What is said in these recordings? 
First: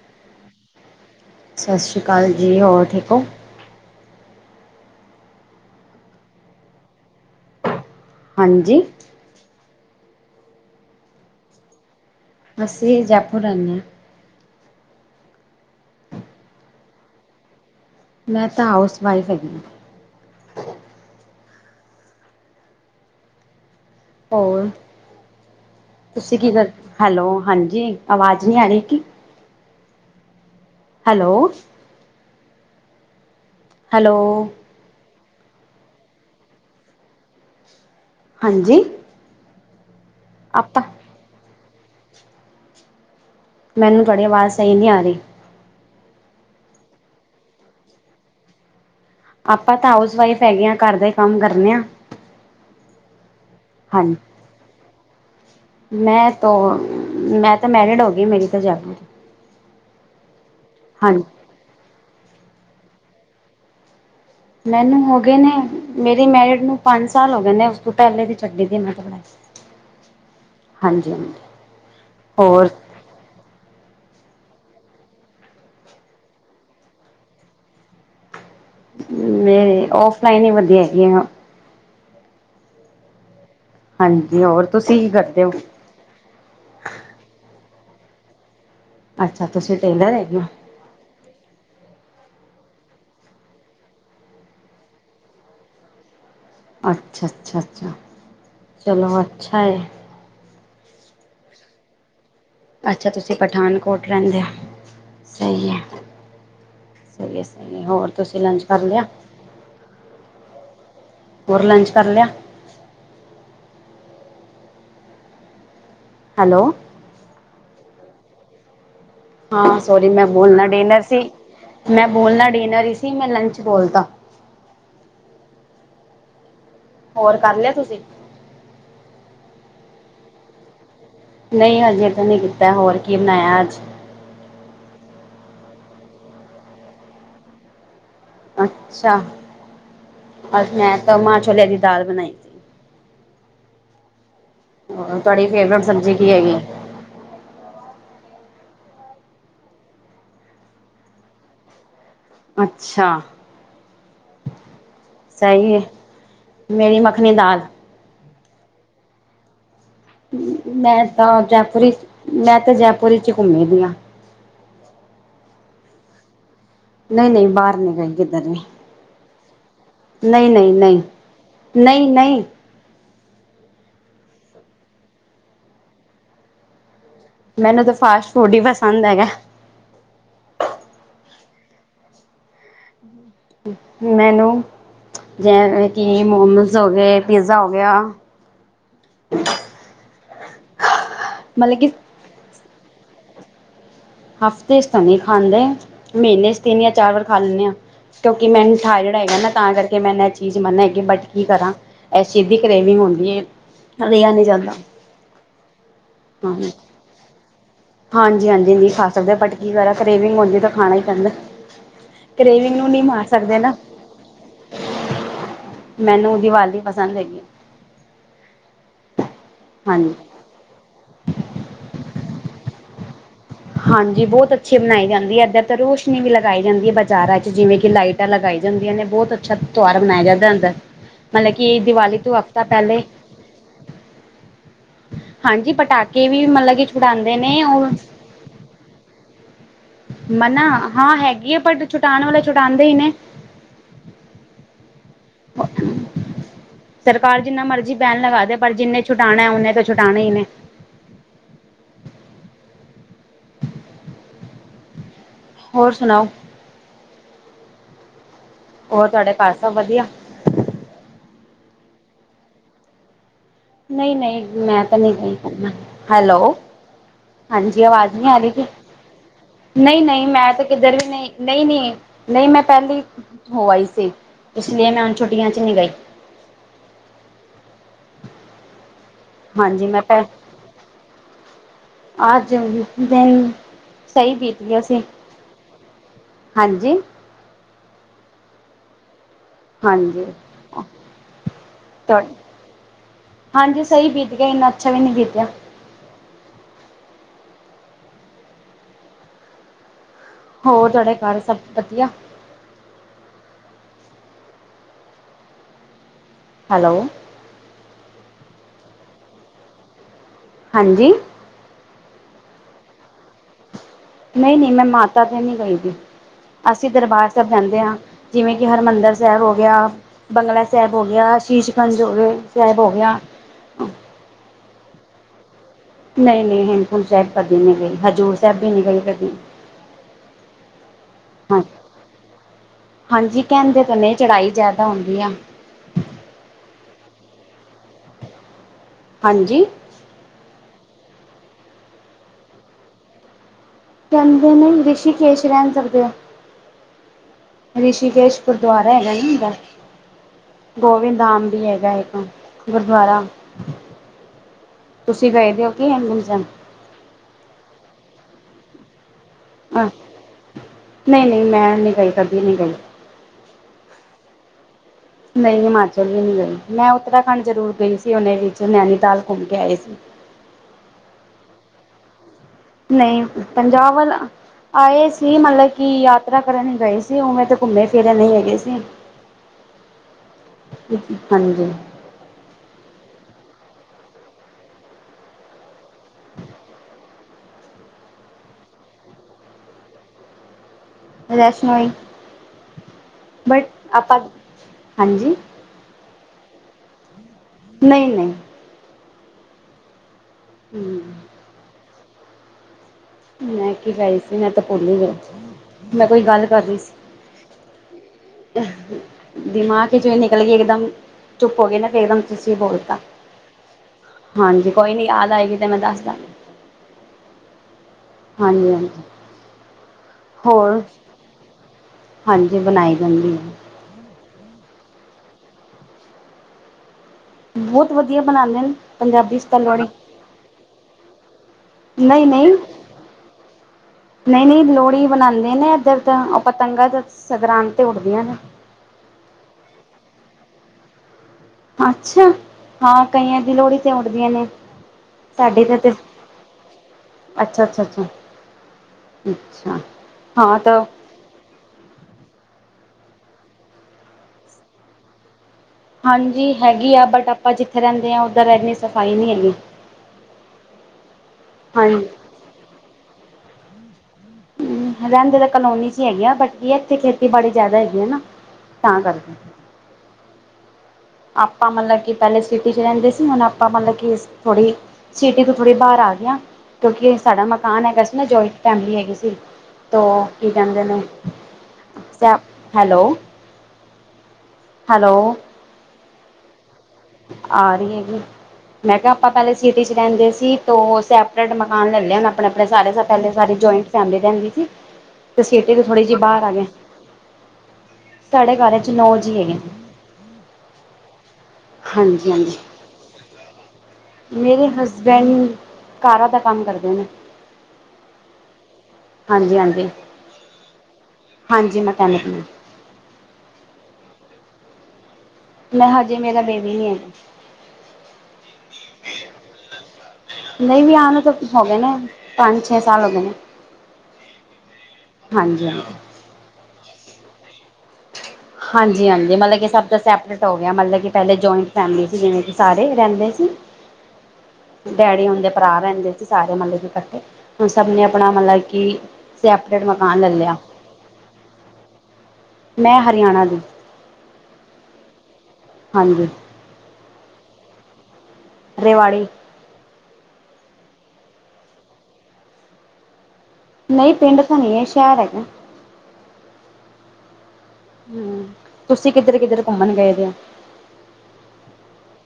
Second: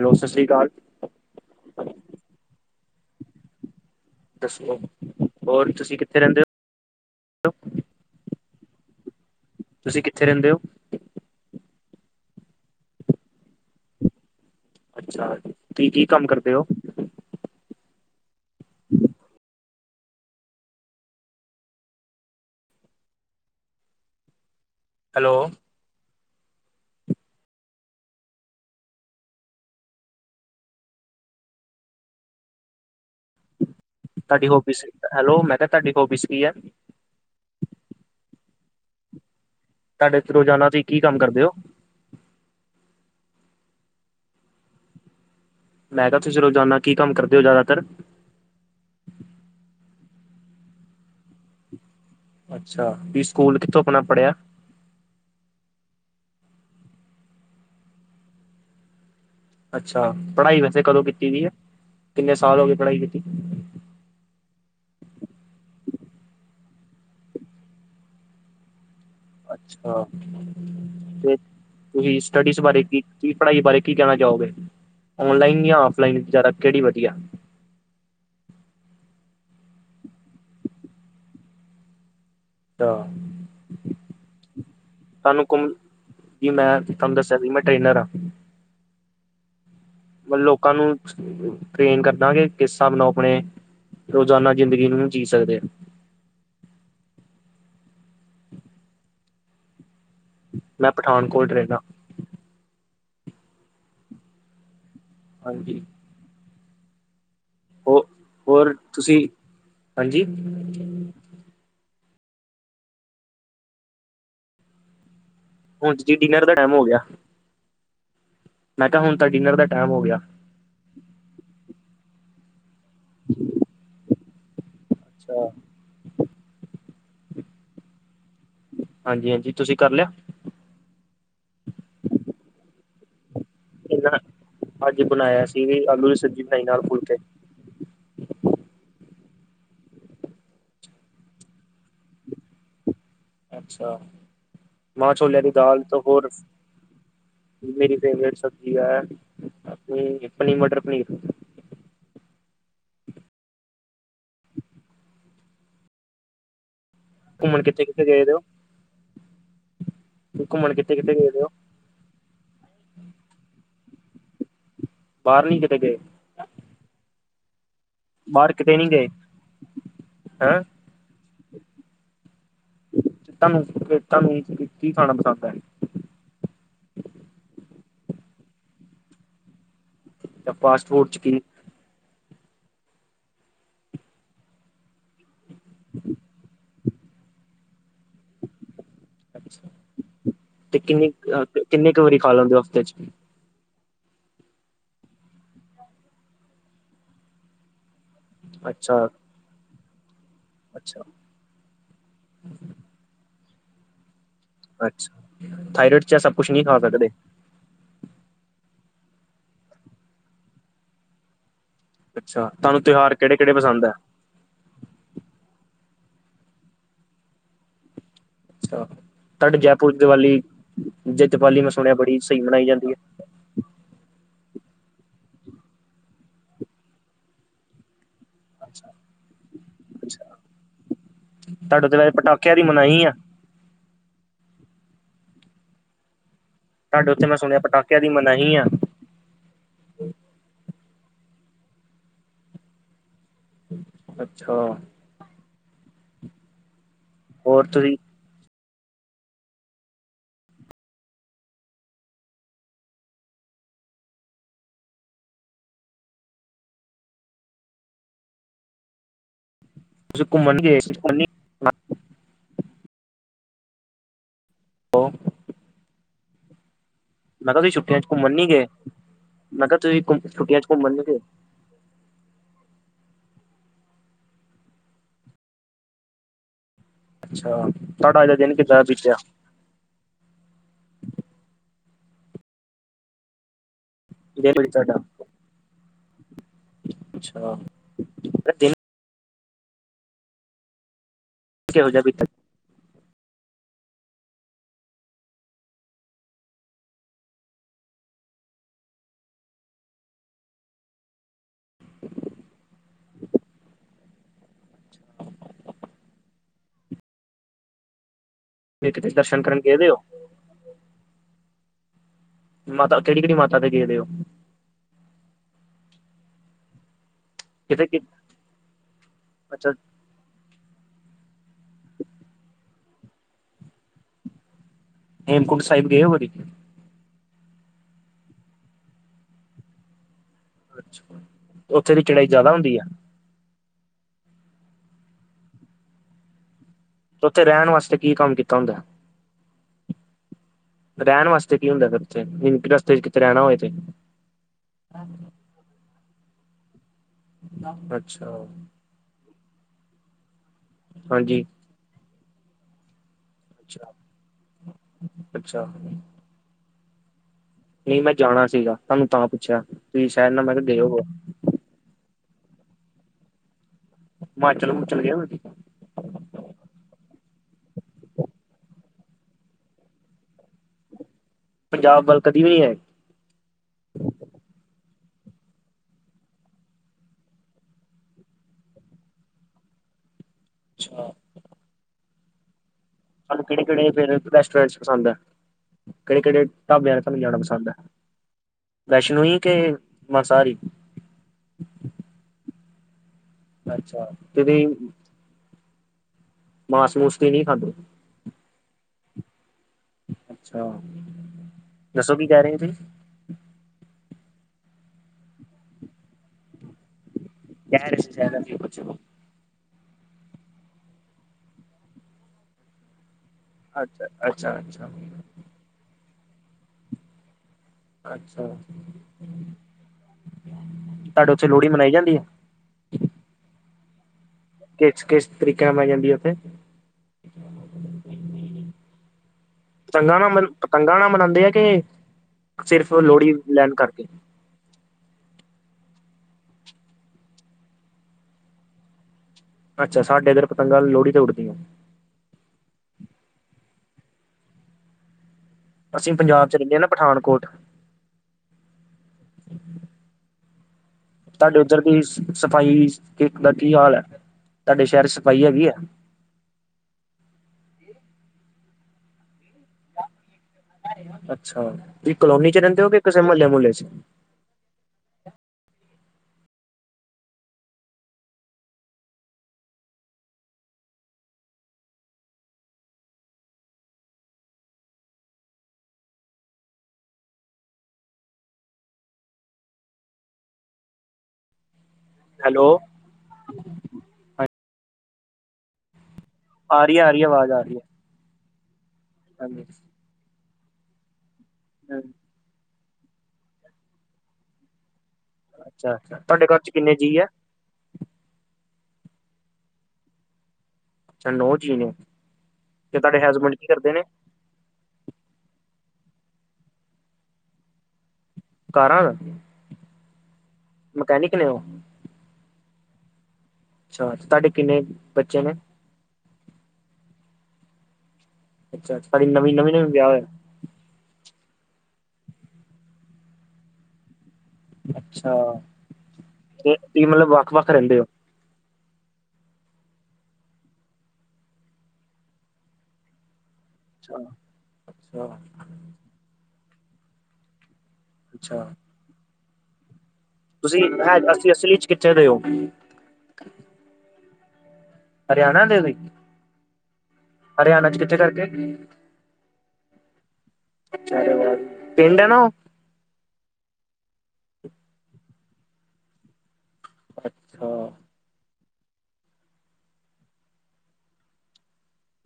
Hello, ਸਤਿ ਸ਼੍ਰੀ ਅਕਾਲ। ਸਤਿ ਸ਼੍ਰੀ ਅਕਾਲ ਜੀ। ਹੋਰ ਠੀਕ ਹੋ। ਦੱਸੋ ਹੋਰ ਤੁਸੀਂ ਕਿੱਥੇ ਰਹਿੰਦੇ ਹੋ? ਹਾਂਜੀ। ਤੁਸੀਂ ਕਿੱਥੇ ਰਹਿੰਦੇ ਹੋ? ਅਸੀਂ ਜੈਪੂਰ ਰੇਨਿਆ। ਅੱਛਾ। ਤੁਸੀਂ ਕੀ ਕੰਮ ਕਰਦੇ ਹੋ? ਮੈਂ ਤਾਂ ਹਾਊਸ ਵਾਈਫ ਹੈਗੀ ਹਾਂ। ਹੋਰ। ਹੈਲੋ, ਤੁਸੀਂ ਕੀ ਕਰ ਹੈਲੋ, ਹਾਂਜੀ। ਆਵਾਜ਼ ਨਹੀਂ ਆ ਰਹੀ। ਕਿ ਹੈਲੋ ਹੈਲੋ ਤਾਡੀ ਹੋਬੀਜ਼, ਹੈਲੋ ਮੈਂ ਕਯਾ ਤਾਡੀ ਹੋਬੀਜ਼ ਕੀ ਐ? ਹਾਂਜੀ ਤਾਡੇ ਚ ਰੋਜ਼ਾਨਾ ਤੁਈ ਆਪਾਂ ਕੀ ਕੰਮ ਕਰਦੇ ਓ? ਮੈਨੂੰ ਤੁਆਡੀ ਆਵਾਜ਼ ਸਈ ਨੀ ਆ ਰਈ। ਮੈਂ ਕਯਾ ਤੁਸੀਂ ਰੋਜ਼ਾਨਾ ਕੀ ਕੰਮ ਕਰਦੇ ਹੋ ਜ਼ਾਦਾਤਰ? ਆਪਾਂ ਤਾਂ ਹਾਊਸ ਵਾਈਫ ਹੈਗੇ ਆ ਘਰ ਦਾ ਈ ਕੰਮ ਕਰਨੇ ਆ। ਅੱਛਾ, ਵੀ ਸਕੂਲ ਕਿੱਥੋਂ ਆਪਣਾ ਪੜ੍ਹਿਆ? ਮੈਂ ਤੋਂ ਮੈਂ ਤਾਂ ਮੈਰਿਡ ਹੋ ਗਈ ਮੇਰੀ ਤਾਂ ਜਾਗ ਅੱਛਾ, ਪੜ੍ਹਾਈ ਵੈਸੇ ਕਦੋਂ ਹਾਂਜੀ ਕੀਤੀ ਦੀ ਐ? ਕਿੰਨੇ ਸਾਲ ਹੋ ਗਏ ਪੜ੍ਹਾਈ ਕੀਤੀ? ਮੈਨੂੰ ਹੋ ਗਏ ਨੇ ਮੇਰੀ ਮੈਰਿਡ ਨੂੰ ਪੰਜ ਸਾਲ ਹੋ ਗਏ ਨੇ ਉਸ ਤੋਂ ਪੇਲੇ ਦੀ ਛੱਡੀ ਦੀ ਮੈਂ ਤੇ ਬਣਾਈ ਅੱਛਾ ਤੇ ਤੁਸੀਂ ਸਟਡੀਜ਼ ਹੋਰ ਬਾਰੇ ਕੀ ਕੀ ਪੜ੍ਹਾਈ ਬਾਰੇ ਕੀ ਕੇਣਾ ਚਾਓਗੇ ਔਨਲਾਈਨ ਯਾ ਓਫਲਾਈਨ ਜ਼ਾਦਾ ਕੇੜੀ ਵਦੀਆ? ਮੇ ਔਫਲਾਈਨ ਈ ਵਦੀਆ ਹੈਗੀ ਆ ਤਾਂ ਹਾਂਜੀ ਹੋਰ ਤੁਸੀਂ ਕੀ ਕਰਦੇ ਔ? ਵੀ ਮੈਂ ਤਾਨੂੰ ਦੱਸਿਆ ਸੀ ਮੈਂ ਟ੍ਰੇਨਰ ਆ। ਅੱਛਾ, ਅੱਛਾ ਤੁਸੀਂ ਟੇਲਰ ਏ। ਬ ਲੋਕਾਂ ਨੂੰ ਟ੍ਰੇਨ ਕਰਦਾਆ ਕਿ ਕਿਸ ਹਿਸਾਬ ਨਾਲ ਆਪਣੇ ਰੋਜ਼ਾਨਾ ਜ਼ਿੰਦਗੀ ਨੂੰ ਜੀ ਸਕਦੇ ਆ। ਅੱਛਾ- ਅੱਛਾ, ਅੱਛਾ, ਚਲੋ ਅੱਛਾ ਹੈ। ਮੈਂ, ਪਠਾਨਕੋਟ ਰਹਿੰਨਾ। ਅੱਛਾ ਤੁਸੀਂ ਪਠਾਨਕੋਟ ਰੈਂਦੇ ਓ, ਸਈ ਐ। ਹਾਂਜੀ ਸਈ ਐ, ਸਈ ਐ ਹੋ ਹੋਰ ਤੁਸੀ ਲੰਚ ਹੋਰ ਕਰ ਲੇਆ? ਤੁਸੀਂ ਹਾਂਜੀ ਹੋਰ ਲੰਚ ਕਰ ਲੇਆ? ਹੋਂਜ ਦੀ ਡਿਨਰ ਦਾ ਹੈਲੋ ਟਾਈਮ ਹੋ ਗੇਆ। ਮੈਂ ਕੇਆ ਹੋਨ ਤਾਂ ਕੀ ਹਾਂ, ਸੋਰੀ ਮੈਂ ਬੋਲਨਾ ਡਿਨਰ ਸੀ, ਮੈਂ ਬੋਲਨਾ ਡਿਨਰ ਈ ਸੀ ਮੈਂ ਲੰਚ ਬੋਲਤਾ। ਅੱਛਾ। ਹੋਰ ਕਾਰ ਲੇਆ ਤੁਸੀਂ? ਹਾਂਜੀ-ਹਾਂਜੀ, ਤੁਸੀਂ ਕਰ ਲਿਆ? ਨਈਂ ਹਜੇ ਤ ਨੀ ਕੀਤੈ ਹੋਰ ਕੀ ਬਨਾਯਾ ਆਜ? ਠੀਕ ਏ ਣਾ, ‌ਆੱਜ ਬਣਾਏਆ ਸੀ ਵੀ ਆਲੂ ਦੀ ਸਬਜੀ ਬਣਾਈ ਨਾਲ ਫੁਲਕੇ। ਅੱਛਾ, ਆੱਜ ਮੈ ਤਾ ਮਾਂ ਛੋਲੇਆਂ ਦੀ ਦਾਲ਼ ਬਣਾਈ। ਸੀ। ਅੱਛਾ, ਮਾਂ ਛੋਲੇਆਂ ਤੁਹਾਡੀ ਦੀ ਦਾਲ ਫੇਵਰੇਟ ਤੋ ਸਬਜ਼ੀ ਹੋਰ ਕੀ ਹੈਗੀ? ਮੇਰੀ ਫੇਵਰੇਟ ਸਬਜੀ ਐ, ਆਪਨੀ ਪਨੀਰ ਮਟਰ-ਪਨੀਰ। ਅੱਛਾ। ਸਈ ਏ, [unintelligible] ਘੁੰਮਣ ਕਿੱਥੇ-ਕਿੱਥੇ ਗਏ ਦੇ ਓ? ਮ ਮੈਂ ਤਾਂ ਜੈਪੁਰੀ, ਮੈਂ ਤੇ ਜੈਪੁਰੀ ਚ ਘੁੰਮੇ ਦੀ ਆਂ। ਬਾਰ ਨੀ ਕਿਤੇ ਗਏ? ਨਈ-ਨਈ ਬਾਰ ਨੀ ਗਈ। ਬਾਹਰ ਗਰਮੀ ਕਿਤੇ ਨੀ ਗਏ ਹੈਂ ਨਈਂ-ਨਈਂ-ਨਈਂ, ਨਈਂ-ਨਈਂ। ਤੁਹਾਨੂੰ [inaudible] ਕੀ ਖਾਣਾ ਪਸੰਦ ਹੈ? ਮੈਨੂੰ ਤੇ ਫਾਸਟ-ਫੂਡ ਈ ਪਸੰਦ ਹੈਗਾ। ਤ ਫਾਸਟ-ਫੂਡ ਚ ਕੀ [inaudible] [unintelligible] ਮੈਨੂੰ ਜੈਵੇਂ ਕਿ ਮੋਮੋਜ ਹੋ ਗਏ, ਪੀਜ਼ਾ ਹੋ ਗੇਆ। ਤੇ ਕਿੰਨੀ ਕ ਅ, ਮਤਲਬ ਕਿ ਕਿੰਨੇ ਕ ਵਰੀ ਖਾ ਲੈਂਦੇ ਓ ਹਫਤੇ ਚ? ਹਫਤੇ ਚ ਤਾਂ ਨਈਂ ਖਾਂਦੇ, ਮ੍ਹੀਨੇ ਚ ਤਿੰਨ ਯਾ ਚਾਰ ਵਾਰ ਖਾ ਲੀਨੇ ਆ। ਕੇਓਕਿ ਮੈਨ ਅੱਛਾ ਥਾਏਰੇੜ ਹੈਗਾ ਨਾ ਤਾਂ ਕਰਕੇ ਮੈਨਜ ਮਨ ਹੈਗੀ ਅੱਛਾ ਬਟ ਕੀ ਕਰਾ, ਐਸੀ ਵੀ ਕਰੇਵਿੰਗ ਹੁੰਦੀ ਐ, ਰਿਹਾ ਨੀ ਜਾਂਦ ਅੱਛਾ, ਥਾਇਰਡ ਚ ਆ ਸਭ ਕੁਝ ਨੀ ਖਾ ਸਕਦੇ। ਹਾਂਜੀ-ਹਾਂਜੀ ਨਹੀਂ ਖਾ ਸਕਦੇ, ਬਟ ਕੀ ਕਰਾ ਕਰੇਵਿੰਗ ਹੁੰਦੀ ਤਾਂ ਖਾਣਾ ਈ ਪੈਂਦਾ। ਅੱਛਾ ਕਰੇਵਿੰਗ ਤੁਹਾਨੂੰ ਨੂੰ ਨੀਂ ਤਿਉਹਾਰ ਮਾਰ ਕਿਹੜੇ ਕਿਹੜੇ ਸਕਦੇ ਨਾ। ਪਸੰਦ ਹੈ ਮੈਨੂੰ ਦੀਵਾਲੀ ਪਸੰਦ ਹੈਗੀ ਏ। ਅੱਛਾ, ਤੁਹਾਡੇ ਜੈਪੁਰ ਚ ਹਾਂਜੀ। ਦੀਵਾਲੀ, ਜੇ ਦੀਵਾਲੀ ਮੈਂ ਸੁਣਿਆ ਬੜੀ ਸਹੀ ਮਨਾਈ ਜਾਂਦੀ ਏ। ਹਾਂਜੀ ਬਹੁਤ ਅੱਛੀ ਮਨਾਈ ਜਾਂਦੀ ਐ, ਇੱਦਾਂ ਤਾਂ ਰੋਸ਼ਨੀ ਵੀ ਲਗਾਈ ਜਾਂਦੀ ਐ, ਬਾਜ਼ਾਰਾਂ ਚ ਜਿਵੇਂ ਕਿ ਲਾਈਟ ਤੇ ਲਗਾਈ ਅੱਛਾ ਜਾਂਦੀਆਂ ਨੇ ਬਹੁਤ ਅੱਛਾ ਤਿਉਹਾਰ ਮਨਾਇਆ ਜਾਂਦਾ ਅੰਦਰ। ਹਲੇ ਕਿ ਤੁਹਾਡੇ ਉੱਥੇ ਵੈਸੇ ਦੀਵਾਲੀ ਤੋਂ ਪਟਾਕਿਆਂ ਦੀ ਹਫ਼ਤਾ ਪਹਿਲੇੇ ਮਨਾਹੀ ਆ ਹਾਂਜੀ, ਪਟਾਕੇ ਵੀ ਮਤਲਬ ਕਿ ਛੁਣਾਦੇਂ ਨੇ ਓ ਨਹੀਂ ਆ। ਮਨਾ ਹਾਂ ਹੈਗੀ ਏ ਬਟ ਛੁਟਾਣ ਵਾਲੇ ਛੁਟਾਉਂਦੇ ਈ ਨੇ। ਅੱਛਾ। [inaudible] ਸਰਕਾਰ ਜਿੰਨਾ ਹੋਰ ਮਰਜੀ ਤੁਸੀਂ ਬੈਨ ਲਗਾ ਦੇ ਪਰ ਜਿੰਨੇ ਛੁਟਾਣਾ ਉਹਨੇ ਤਾਂ ਛੁਟਾਉਨੇ ਈ ਨੇਂ। [inaudible] ਹੋਰ ਸੁਣਾਓ? ਹੋਰ ਤੁਹਾਡੇ ਘਰ ਸਭ ਵਧੀਆ? ਘੁਮਣ ਗਏ ਸੀ ਓਨੀ ਨਹੀਂ- ਨਹੀਂ ਮੈਂ ਤਾਂ ਨਹੀਂ ਗਈ ਘੁਮਣ। ਹੈਲੋ ਕਿਹਾ ਤੁਸੀਂ ਹਾਂਜੀ, ਛੁੱਟੀਆਂ ਚ ਆਵਾਜ਼ ਨਹੀਂ ਘੁੰਮਣ ਆ ਨੀ ਰਹੀ ਕੀ? ਗਏ ਮੈਂ ਕਿਹਾ ਤੁਸੀਂ ਨਹੀਂ -ਨਹੀਂ ਮੈਂ ਛੁੱਟੀਆਂ ਤਾਂ ਚ ਘੁੰਮਣ ਕਿੱਧਰੇ ਨੀ ਗਏ ਨਹੀਂ ਨਹੀਂ -ਨਹੀਂ, ਨਹੀਂ ਮੈਂ ਪਹਿਲੇ ਹੋਆਈ ਸੀ ਇਸ ਲਈ ਮੈਂ ਹੁਣ ਛੁੱਟੀਆਂ 'ਚ ਨਹੀਂ ਗਈ। ਅੱਛਾ, ਤੁਹਾਡਾ ਅੱਜ ਦਾ ਦਿਨ ਕਿੱਦਾਂ ਦਾ ਬੀਤਿਆ। ਹਾਂਜੀ ਮੈਂ ਪੈ ਅੱਜ ਦਿਨ ਸਹੀ ਦਿਨ ਬੀਤ ਵਿੱਚ ਗਿਆ ਤੁਹਾਡਾ ਸੀ, ਹਾਂਜੀ। ਅੱਛਾ। [inaudible] ਹਾਂਜੀ। ਅ ਕੇਹੋ ਜੇਹਾ ਬਿਤਾ ਹਾਂਜੀ ਸਹੀ ਬੀਤ ਗਿਆ, ਇੰਨਾ ਅੱਛਾ ਵੀ ਨਹੀਂ ਬੀਤਯਾ। ਹੋਰ ਤੁਹਾਡੇ ਘਰ ਸਭ ਵਧੀਆ। ਹੈਲੋ। ਵੀ ਕਿਤੇ ਦਰਸ਼ਨ ਕਰਨ ਗਏ ਦੇ ਓ? ਹਾਂਜੀ। ਮਾਤਾ ਕਿਹੜੀ-ਕਿਹੜੀ ਮਾਤਾ ਤੇ ਗਏ ਦੇ ਓ? ਨਈਂ-ਨਈਂ ਮੈਂ ਮਾਤਾ ਤੇ ਨਈ ਗਈ ਦੀ, ਅਸੀਂ ਦਰਬਾਰ [inaudible] ਜਾਂਦੇ ਕਿਤੇ ਆਂ, ਕਿ ਜਿਵੇਂ ਕਿ ਹਰਿਮੰਦਰ ਸਾਹਿਬ ਹੋ ਅੱਛਾ ਗਿਆ। ਬੰਗਲਾ ਸਾਹਿਬ ਹੋ ਗਿਆ, ਸ਼ੀਸ਼ਗੰਜ ਹੋ, ਸਾਹਿਬ ਹੋ ਗਿਆ। ਹੇਮਕੁੰਟ ਸਾਹਿਬ ਗਏ ਹੋ। ਕਦੀ ਨਹੀਂ -ਨਹੀਂ ਹੇਮਕੁੰਟ ਸਾਹਿਬ ਕਦੀ ਨਹੀਂ ਗਈ, ਹਜ਼ੂਰ ਸਾਹਿਬ ਵੀ ਨਹੀਂ ਗਈ ਕਦੀ। ਅੱਛਾ, ਹਾਂ ਉੱਥੇ ਦੀ ਚੜਾਈ ਜ਼ਿਆਦਾ ਹੁੰਦੀ ਆ। ਹਾਂਜੀ ਕਹਿੰਦੇ ਤਾਂ ਨੇ, ਚੜਾਈ ਜ਼ਿਆਦਾ ਹੁੰਦੀ ਆ। ਤੇ ਉੱਥੇ ਰਹਿਣ ਵਾਸਤੇ ਕੀ ਕੰਮ ਕੀਤਾ ਹੁੰਦਾ ਏ। ਹਾਂਜੀ। ਰਹਿਣ ਵਾਸਤੇ ਕੀ ਹੁੰਦਾ ਫੇਰ ੳਥੇ, ਰਸਤੇ ਚ ਕਿਤੇ ਰਹਿਣਾ ਹੋਵੇ ਤੇ। ਕਹਿੰਦੇ ਨੇ ਰਿਸ਼ੀਕੇਸ਼ ਰਹਿਣ ਸਕਦੇ ਹੋ, ਰਿਸ਼ੀਕੇਸ਼ ਅੱਛਾ ਗੁਰਦੁਆਰੇ ਹੈਗਾ ਨੀ ਹੈਗਾ ਗੋਬਿੰਦ ਹਾਂਜੀ ਧਾਮ ਵੀ ਹੈਗਾ ਇੱਕ, ਗੁਰਦੁਆਰਾ ਅੱਛਾ ਤੁਸੀਂ ਗਏ ਦੇ ਅੱਛਾ ਹੋ ਕੀ ਹੇਮਕੁੰਟ ਸਾਹਿਬ। ਨਹੀਂ ਮੈਂ ਜਾਣਾ ਸੀਗਾ ਤੁਹਾਨੂੰ ਤਾਂ ਪੁੱਛਿਆ ਅ ਤੁਸੀਂ ਸ਼ਹਿਦ ਨਾਲ ਮੈਂ ਕਿਹਾ ਗਏ ਹੋਵੋ। ਨਹੀਂ ਨਹੀਂ, ਮੈਂ ਨਹੀਂ ਗਈ ਕਦੀ ਨਹੀਂ ਗਈ। ਹਿਮਾਚਲ ਮੂਚਲ ਗਏ ਓ ਕਦੇ। ਨਹੀਂ ਹਿਮਾਚਲ ਵੀ ਨਹੀਂ ਗਈ। ਮੈਂ ਉੱਤਰਾਖੰਡ ਜ਼ਰੂਰ ਗਈ ਸੀ ਹੁਨੇ ਵਿੱਚ ਨੈਨੀਤਾਲ ਘੁੰਮ ਕੇ ਆਏ ਸੀ। ਪੰਜਾਬ ਵੱਲ ਕਦੀ ਵੀ ਨਹੀਂ ਗਏ। ਨਹੀਂ ਪੰਜਾਬ ਵਾਲਾ ਆਏ ਸੀ ਮਤਲਬ ਕਿ ਯਾਤਰਾ ਕਰਨ ਲਈ ਗਏ ਸੀ ਉਵੇਂ ਤੇ ਘੁੰਮੇ ਫਿਰੇ ਨਹੀ ਹੈਗੇ ਸੀ। ਅੱਛਾ ਹਾਂਜੀ ਤੁਹਾਨੂੰ ਕਿਹੜੇ ਕਿਹੜੇ ਫਿਰ ਰੈਸਟੋਰੈਂਟਸ ਪੰਸਦ ਏ। ਕਿਹੜੇ ਕਿਹੜੇ ਢਾਬਿਆਂ ਚ ਤੁਹਾਨੂੰ ਜਾਣਾ ਪਸੰਦ ਏ। ਵੈਸ਼ਨੋਈ ਕੇ ਮਾਂਸਾਹਾਰੀ। ਵੈਸ਼ਨੋਈ ਬਟ ਅੱਛਾ। ਆਪਾਂ ਤੇ ਤੁਹੀ ਹਾਂਜੀ ਮਾਸ ਮੂਸ ਨਹੀਂ ਖਾਂਦੇ। ਨਹੀਂ ਨਹੀਂ ਅੱਛਾ ਹਮ ਦੱਸੋ ਕੀ ਕਹਿ ਰਹੇ ਹੋ ਤੁਸੀ। ਮੈਂ ਕੀ ਕਹਿ ਰਹੀ ਸੀ ਮੈਂ ਤੇ ਭੋਲ ਹੀ ਗਈ, ਮੈਂ ਕੋਈ ਗੱਲ ਕਰ ਰਹੀ ਸੀ। ਸਹਰ [unintelligible] ਦਿਮਾਗ ਚੋ ਨਿਕਲ ਗਿਆ ਇੱਕਦਮ ਚੁੱਪ ਹੋ ਗਏ ਨਾ ਤੇ ਇੱਕਦਮ ਤੁਸੀਂ ਬੋਲਤਾ। ਅੱਛਾ, ਅੱਛਾ, ਹਾਂਜੀ ਅੱਛਾ, ਕੋਈ ਨੀ ਯਾਦ ਆਏਗੀ ਤੇ ਮੈਂ ਦੱਸ ਦਾਗੀ। ਅੱਛਾ। ਹਾਂਜੀ ਹਾਂਜੀ ਹੋਰ ਤੁਹਾਡੇ ਉੱਥੇ ਲੋਹੜੀ ਮਨਾਈ ਜਾਂਦੀ ਹੈ? ਹਾਂਜੀ। ਜੇ ਬਣਾਈ ਜਾਂਦੀ ਕਿਸ ਕਿਸ ਤਰੀਕੇ ਨਾਲ ਮਿਲ ਜਾਂਦੀ ਹੈ ਉੱਥੇ ਬਹੁਤ ਵਧੀਆ ਬਣਾਉਂਦੇ ਨੇ ਪੰਜਾਬੀ ' ਤਾਂ ਲੋੜੀ ਪਤੰਗਾਂ ਨਾਲ ਪਤੰਗਾਂ ਨਾਲ ਮਨਾਉਂਦੇ ਆ ਕਿ ਨਹੀਂ ਨਹੀਂ ਸਿਰਫ ਲੋਹੜੀ ਲੈਣ ਕਰਕੇ ਨਹੀਂ ਨਹੀਂ ਲੋਹੜੀ ਮਨਾਉਂਦੇ ਨੇ ਇੱਧਰ ਤਾਂ ਪਤੰਗਾ ਤਾਂ ਸਕਰਾਂਤ ਤੇ ਉਡਦੀਆਂ ਨੇ ਅੱਛਾ ਸਾਡੇ ਇੱਧਰ ਪਤੰਗਾਂ ਲੋਹੜੀ ਤੇ ਉਡਦੀਆਂ ਅੱਛਾ ਹਾਂ ਕਈਆਂ ਦੀ ਲੋਹੜੀ ਤੇ ਉਡਦੀਆਂ ਨੇ ਸਾਡੇ ਤੇ ਅਸੀਂ ਪੰਜਾਬ ਚ ਰਹਿੰਦੇ ਆ ਨਾ ਪਠਾਨਕੋਟ ਅੱਛਾ ਅੱਛਾ ਅੱਛਾ ਹਾਂ ਤਾਂ ਤੁਹਾਡੇ ਉੱਧਰ ਦੀ ਸਫ਼ਾਈ ਦਾ ਕੀ ਹਾਲ ਹੈ ਤੁਹਾਡੇ ਸ਼ਹਿਰ ਚ ਸਫ਼ਾਈ ਹੈਗੀ ਹੈ ਹਾਂਜੀ ਹੈਗੀ ਆ ਬਟ ਆਪਾਂ ਜਿੱਥੇ ਰਹਿੰਦੇ ਹਾਂ ਉੱਧਰ ਇਨੀ ਸਫ਼ਾਈ ਨਹੀਂ ਹੈਗੀ ਅੱਛਾ ਹਾਂਜੀ ਇਹ ਕਲੋਨੀ ਚ ਰਹਿੰਦੇ ਹੋ ਕਿ ਕਿਸੇ ਮਹੱਲੇ ਮੁਹੱਲੇ ਚ ਹਮ ਰਹਿੰਦੇ ਤਾਂ ਕਲੋਨੀ ਚ ਹੀ ਹੈਗੇ ਆ ਬਟ ਕੀ ਹੈ ਇੱਥੇ ਖੇਤੀਬਾੜੀ ਜ਼ਿਆਦਾ ਹੈਗੀ ਆ ਨਾ। ਤਾਂ ਕਰਕੇ ਆਪਾਂ ਮਤਲਬ ਕੀ ਪਹਿਲੇ ਸਿਟੀ ਚ ਰਹਿੰਦੇ ਸੀ ਹੁਣ ਆਪਾਂ ਮਤਲਬ ਕਿ ਥੋੜ੍ਹੀ ਸਿਟੀ ਤੋਂ ਥੋੜ੍ਹੀ ਬਾਹਰ ਆ ਗਏ ਹਾਂ ਕਿਉਂਕਿ ਸਾਡਾ ਮਕਾਨ ਹੈਗਾ ਸੀ ਨਾ ਜਇੰਟ ਫੈਮਲੀ ਹੈਗੀ ਸੀ। ਤੋ ਕੀ ਕਹਿੰਦੇ ਨੇ, ਹੈਲੋ ਹੈਲੋ ਆਰੀ ਆਰੀ ਆਵਾਜ ਆ ਰਹੀ ਹੈਗੀ ਮੈਂ ਕਿਹਾ ਆਪਾਂ ਪਹਿਲੇ ਹਾਂਜੀ ਸਿਟੀ ਚ ਰਹਿੰਦੇ ਸੀ ਤ ਸ ਡਾ ਮਕਾਨ ਲੈ ਲਿਆ ਆਪਣੇ ਆਪਣੇ ਸਾਰੇ ਪਹਿ ਸਾਰੀ ਜੁਆਇੰਟ ਫੈਮਿਲੀ ਰਹਿੰਦੀ ਸੀ ਤੇ ਸਟੇ ਤੋਂ ਅੱਛਾ ਥੋੜੀ ਅੱਛਾ ਜਿਹੀ ਬਾਹਰ ਤੁਹਾਡੇ ਆ ਘਰ ਗਏ ਚ ਕਿੰਨੇ ਜੀਅ ਹੈ ਸਾਡੇ ਘਰ ਚ ਨੌ ਜੀ ਹੈਗੇ ਨੋ ਜੀ ਨੇ ਹਾਂਜੀ ਹਾਂਜੀ ਤੇ ਤੁਹਾਡੇ ਹਸਬੈਂਡ ਕੀ ਕਰਦੇ ਨੇ ਮੇਰੇ ਹਸਬੈਂਡ ਕਾਰਰਾਂ ਦਾ ਕੰਮ ਕਰਦੇ ਨੇ ਕਾਰਾਂ ਹਾਂਜੀ ਹਾਂਜੀ ਮਕੈਨਿਕ ਨੇ ਉਹ ਹਾਂਜੀ ਮਕੈਨਿਕ ਨੇ ਅੱਛਾ ਤੁਹਾਡੇ ਕਿੰਨੇ ਬੱਚੇ ਨੇ ਮੈਂ ਹਜੇ ਮੇਰਾ ਬੇਬੀ ਨਹੀਂ ਹ ਅੱਛਾ ਜੀ ਨਵਾਂ ਨਵਾਂ ਵਿਆਹ ਹੋਇਆ ਨਹੀਂ ਵੀ ਆਉਣਾ ਤਾਂ ਹੋ ਗਏ ਨੇ ਪੰਜ ਛੇ ਸਾਲ ਹੋ ਗਏ ਨੇ ਅੱਛਾ ਹਾਂਜੀ ਹਾਂਜੀ ਤੇ ਤੁਸੀਂ ਮਤਲਬ ਵੱਖ ਵੱਖ ਰਹਿੰਦੇ ਹੋ ਹਾਂਜੀ ਹਾਂਜੀ ਮਤਲਬ ਕਿ ਸਭ ਦਾ ਸੈਪਰੇਟ ਹੋ ਗਿਆ ਮਤਲਬ ਕਿ ਪਹਿ ਜਇੰਟ ਫੈਮ ਸੀ ਜਿਵੇਂ ਕਿ ਸਾਰੇ ਰਹਿੰਦੇ ਸੀ ਡੈਡੀ ਅੱਛਾ ਹੁੰਦੇ ਭਰਾ ਰਹਿੰਦੇ ਸੀ ਸਾਰੇ ਮਤਲਬ ਕਿ ਇਕੱਠੇ ਹੁਣ ਸਭ ਨੇ ਆਪਣਾ ਮਤਲਬ ਅੱਛਾ ਕਿ ਸੈਪਰੇਟ ਮਕਾਨ ਲੈ ਲਿਆ ਤੁਸੀਂ ਅਸਲ ਵਿੱਚ ਕਿੱਥੇ ਦੇ ਹੋ ਮੈਂ ਹਰਿਆਣਾ ਦੀ ਹਰਿਆਣਾ ਦੇ ਹੋ ਤੁਸੀਂ? ਹਾਂਜੀ ਹਰਿਆਣਾ ਚ ਕਿੱਥੇ ਕਰਕੇ ਰੇਵਾੜੀ ਪਿੰਡ ਹ ਨਾ ਨਹੀਂ ਪਿੰਡ ਤਾਂ ਨਹੀਂ ਹੈ ਸ਼ਹਿਰ ਹੈਗਾ ਅੱਛਾ ਤੁਸੀਂ ਕਿੱਧਰ ਕਿੱਧਰ ਘੁੰਮਣ ਗਏ ਹੋ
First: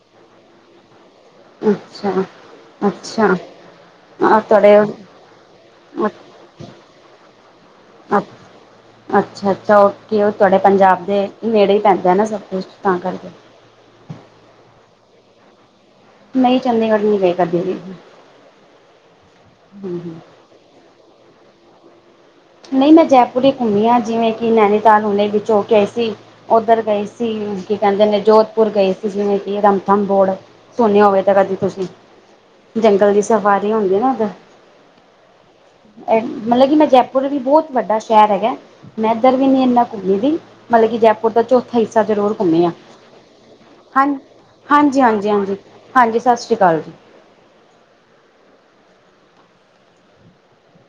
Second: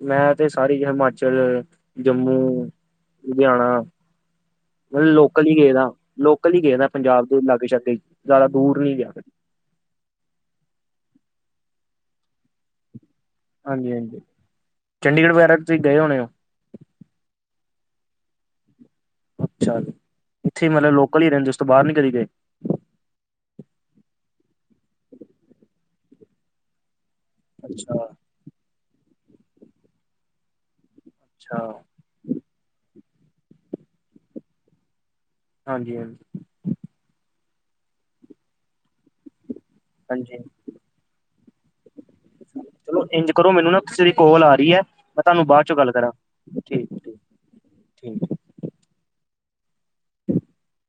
ਮੈਂ ਤੇ ਸਾਰੀ ਹਿਮਾਚਲ ਅੱਛਾ ਜੰਮੂ ਅੱਛਾ ਲੁਧਿਆਣਾ ਆ ਤੁਹਾਡੇ ਅ ਹੈਲੋ ਹੈਲੋ ਅੱ ਅੱਛ ਅੱਛਾ ਅੱਛਾ ਓਕੇ ਉਹ ਤੁਹਾਡੇ ਪੰਜਾਬ ਦੇ ਨੇੜੇ ਹੀ ਪੈਂਦਾ ਨਾ ਸਭ ਕੁਛ ਤਾਂ ਕਰਕੇ ਹਾਂਜੀ ਹਾਂਜੀ ਚੰਡੀਗੜ੍ਹ ਵਗੈਰਾ ਤੁਸੀਂ ਗਏ ਹੋਣੇ ਹੋ ਨਈ ਚੰਡੀਗੜ੍ਹ ਨੀ ਗਏ ਕਦੀ ਵੀ। ਅੱਛਾ ਜੀ, ਹੂੰ ਇੱਥੇ ਮਤਲਬ ਲੋਕਲ ਈ ਰੈੰਦੇ, ਉਸ ਤੋਂ ਬਾਰ ਨੀ ਕਦੀ ਗਏ? ਨਹੀਂ ਮੈਂ ਜੈਪੁਰ ਹੀ ਘੁੰਮੀ ਹਾਂ ਜਿਵੇਂ ਕਿ, ਨੈਨੀਤਾਲ ਹੁਣੇ ਵਿੱਚ ਹੋਕੇ ਆਈ ਸੀ, ਔਧਰ ਗਏ ਸੀ। ਸੀ ਕੀ ਕੈੰਦੇ ਨੇ ਅੱਛਾ-ਅੱਛਾ, ਜੋੋਧਪੁਰ ਗਏ ਸੀ, ਜਿਵੇਂ ਕਿ ਰਮਥਮ ਬੋਰਡ ਸੁਣਿਆ ਹੋਵੇ ਤਰਾਂ ਦੀ ਤੁਸੀਂ ਜੰਗਲ ਦੀ ਸਫਾਰੀ ਹੁੰਦੀ ਏਨਾ ਉੱਧ ਹਾਂਜੀ-ਹਾਂਜੀ, ਅ ਹਾਂਜੀ ਮਤਲਬ ਕਿ ਮੈਂ ਜੈਪੁਰ ਵੀ ਬੌਤ ਵੱਡਾ ਸੈ਼ਰ ਹੈਗੈ, ਮੈਂ ਐਧਰ ਵੀ ਨੀ ਇੰਨਾ ਵੀਂਦੀ ਹਾਂਜੀ ਹਾਂਜੀ, ਮਤਲਬ ਕਿ ਜੈਪੁਰ ਦਾ ਚੋਥ ਥਾ ਹਿਸਾ ਜ਼ਰੂਰ ਘੁੰਮੇ ਆ। ਚਲੋ ਇੰਝ ਕਰੋ ਮੈਨੂੰ ਨਾ ਕਿਸੇ ਦੀ ਹਾਂਜ ਕੋਲ ਆ ਰਹੀ ਹੈ। ਹਾਂਜੀ ਮੈਂ ਹਾਂਜੀ ਤੁਹਾਨੂੰ ਹਾਂਜੀ ਬਾਅਦ ਚੋਂ ਗੱਲ ਕਰਾਂ ਹਾਂਜੀ। ਸਤ ਸ਼੍ਰੀ ਕਾਲ ਜੀ। ਠੀਕ-ਠੀਕ-ਠੀਕ। [inaudible]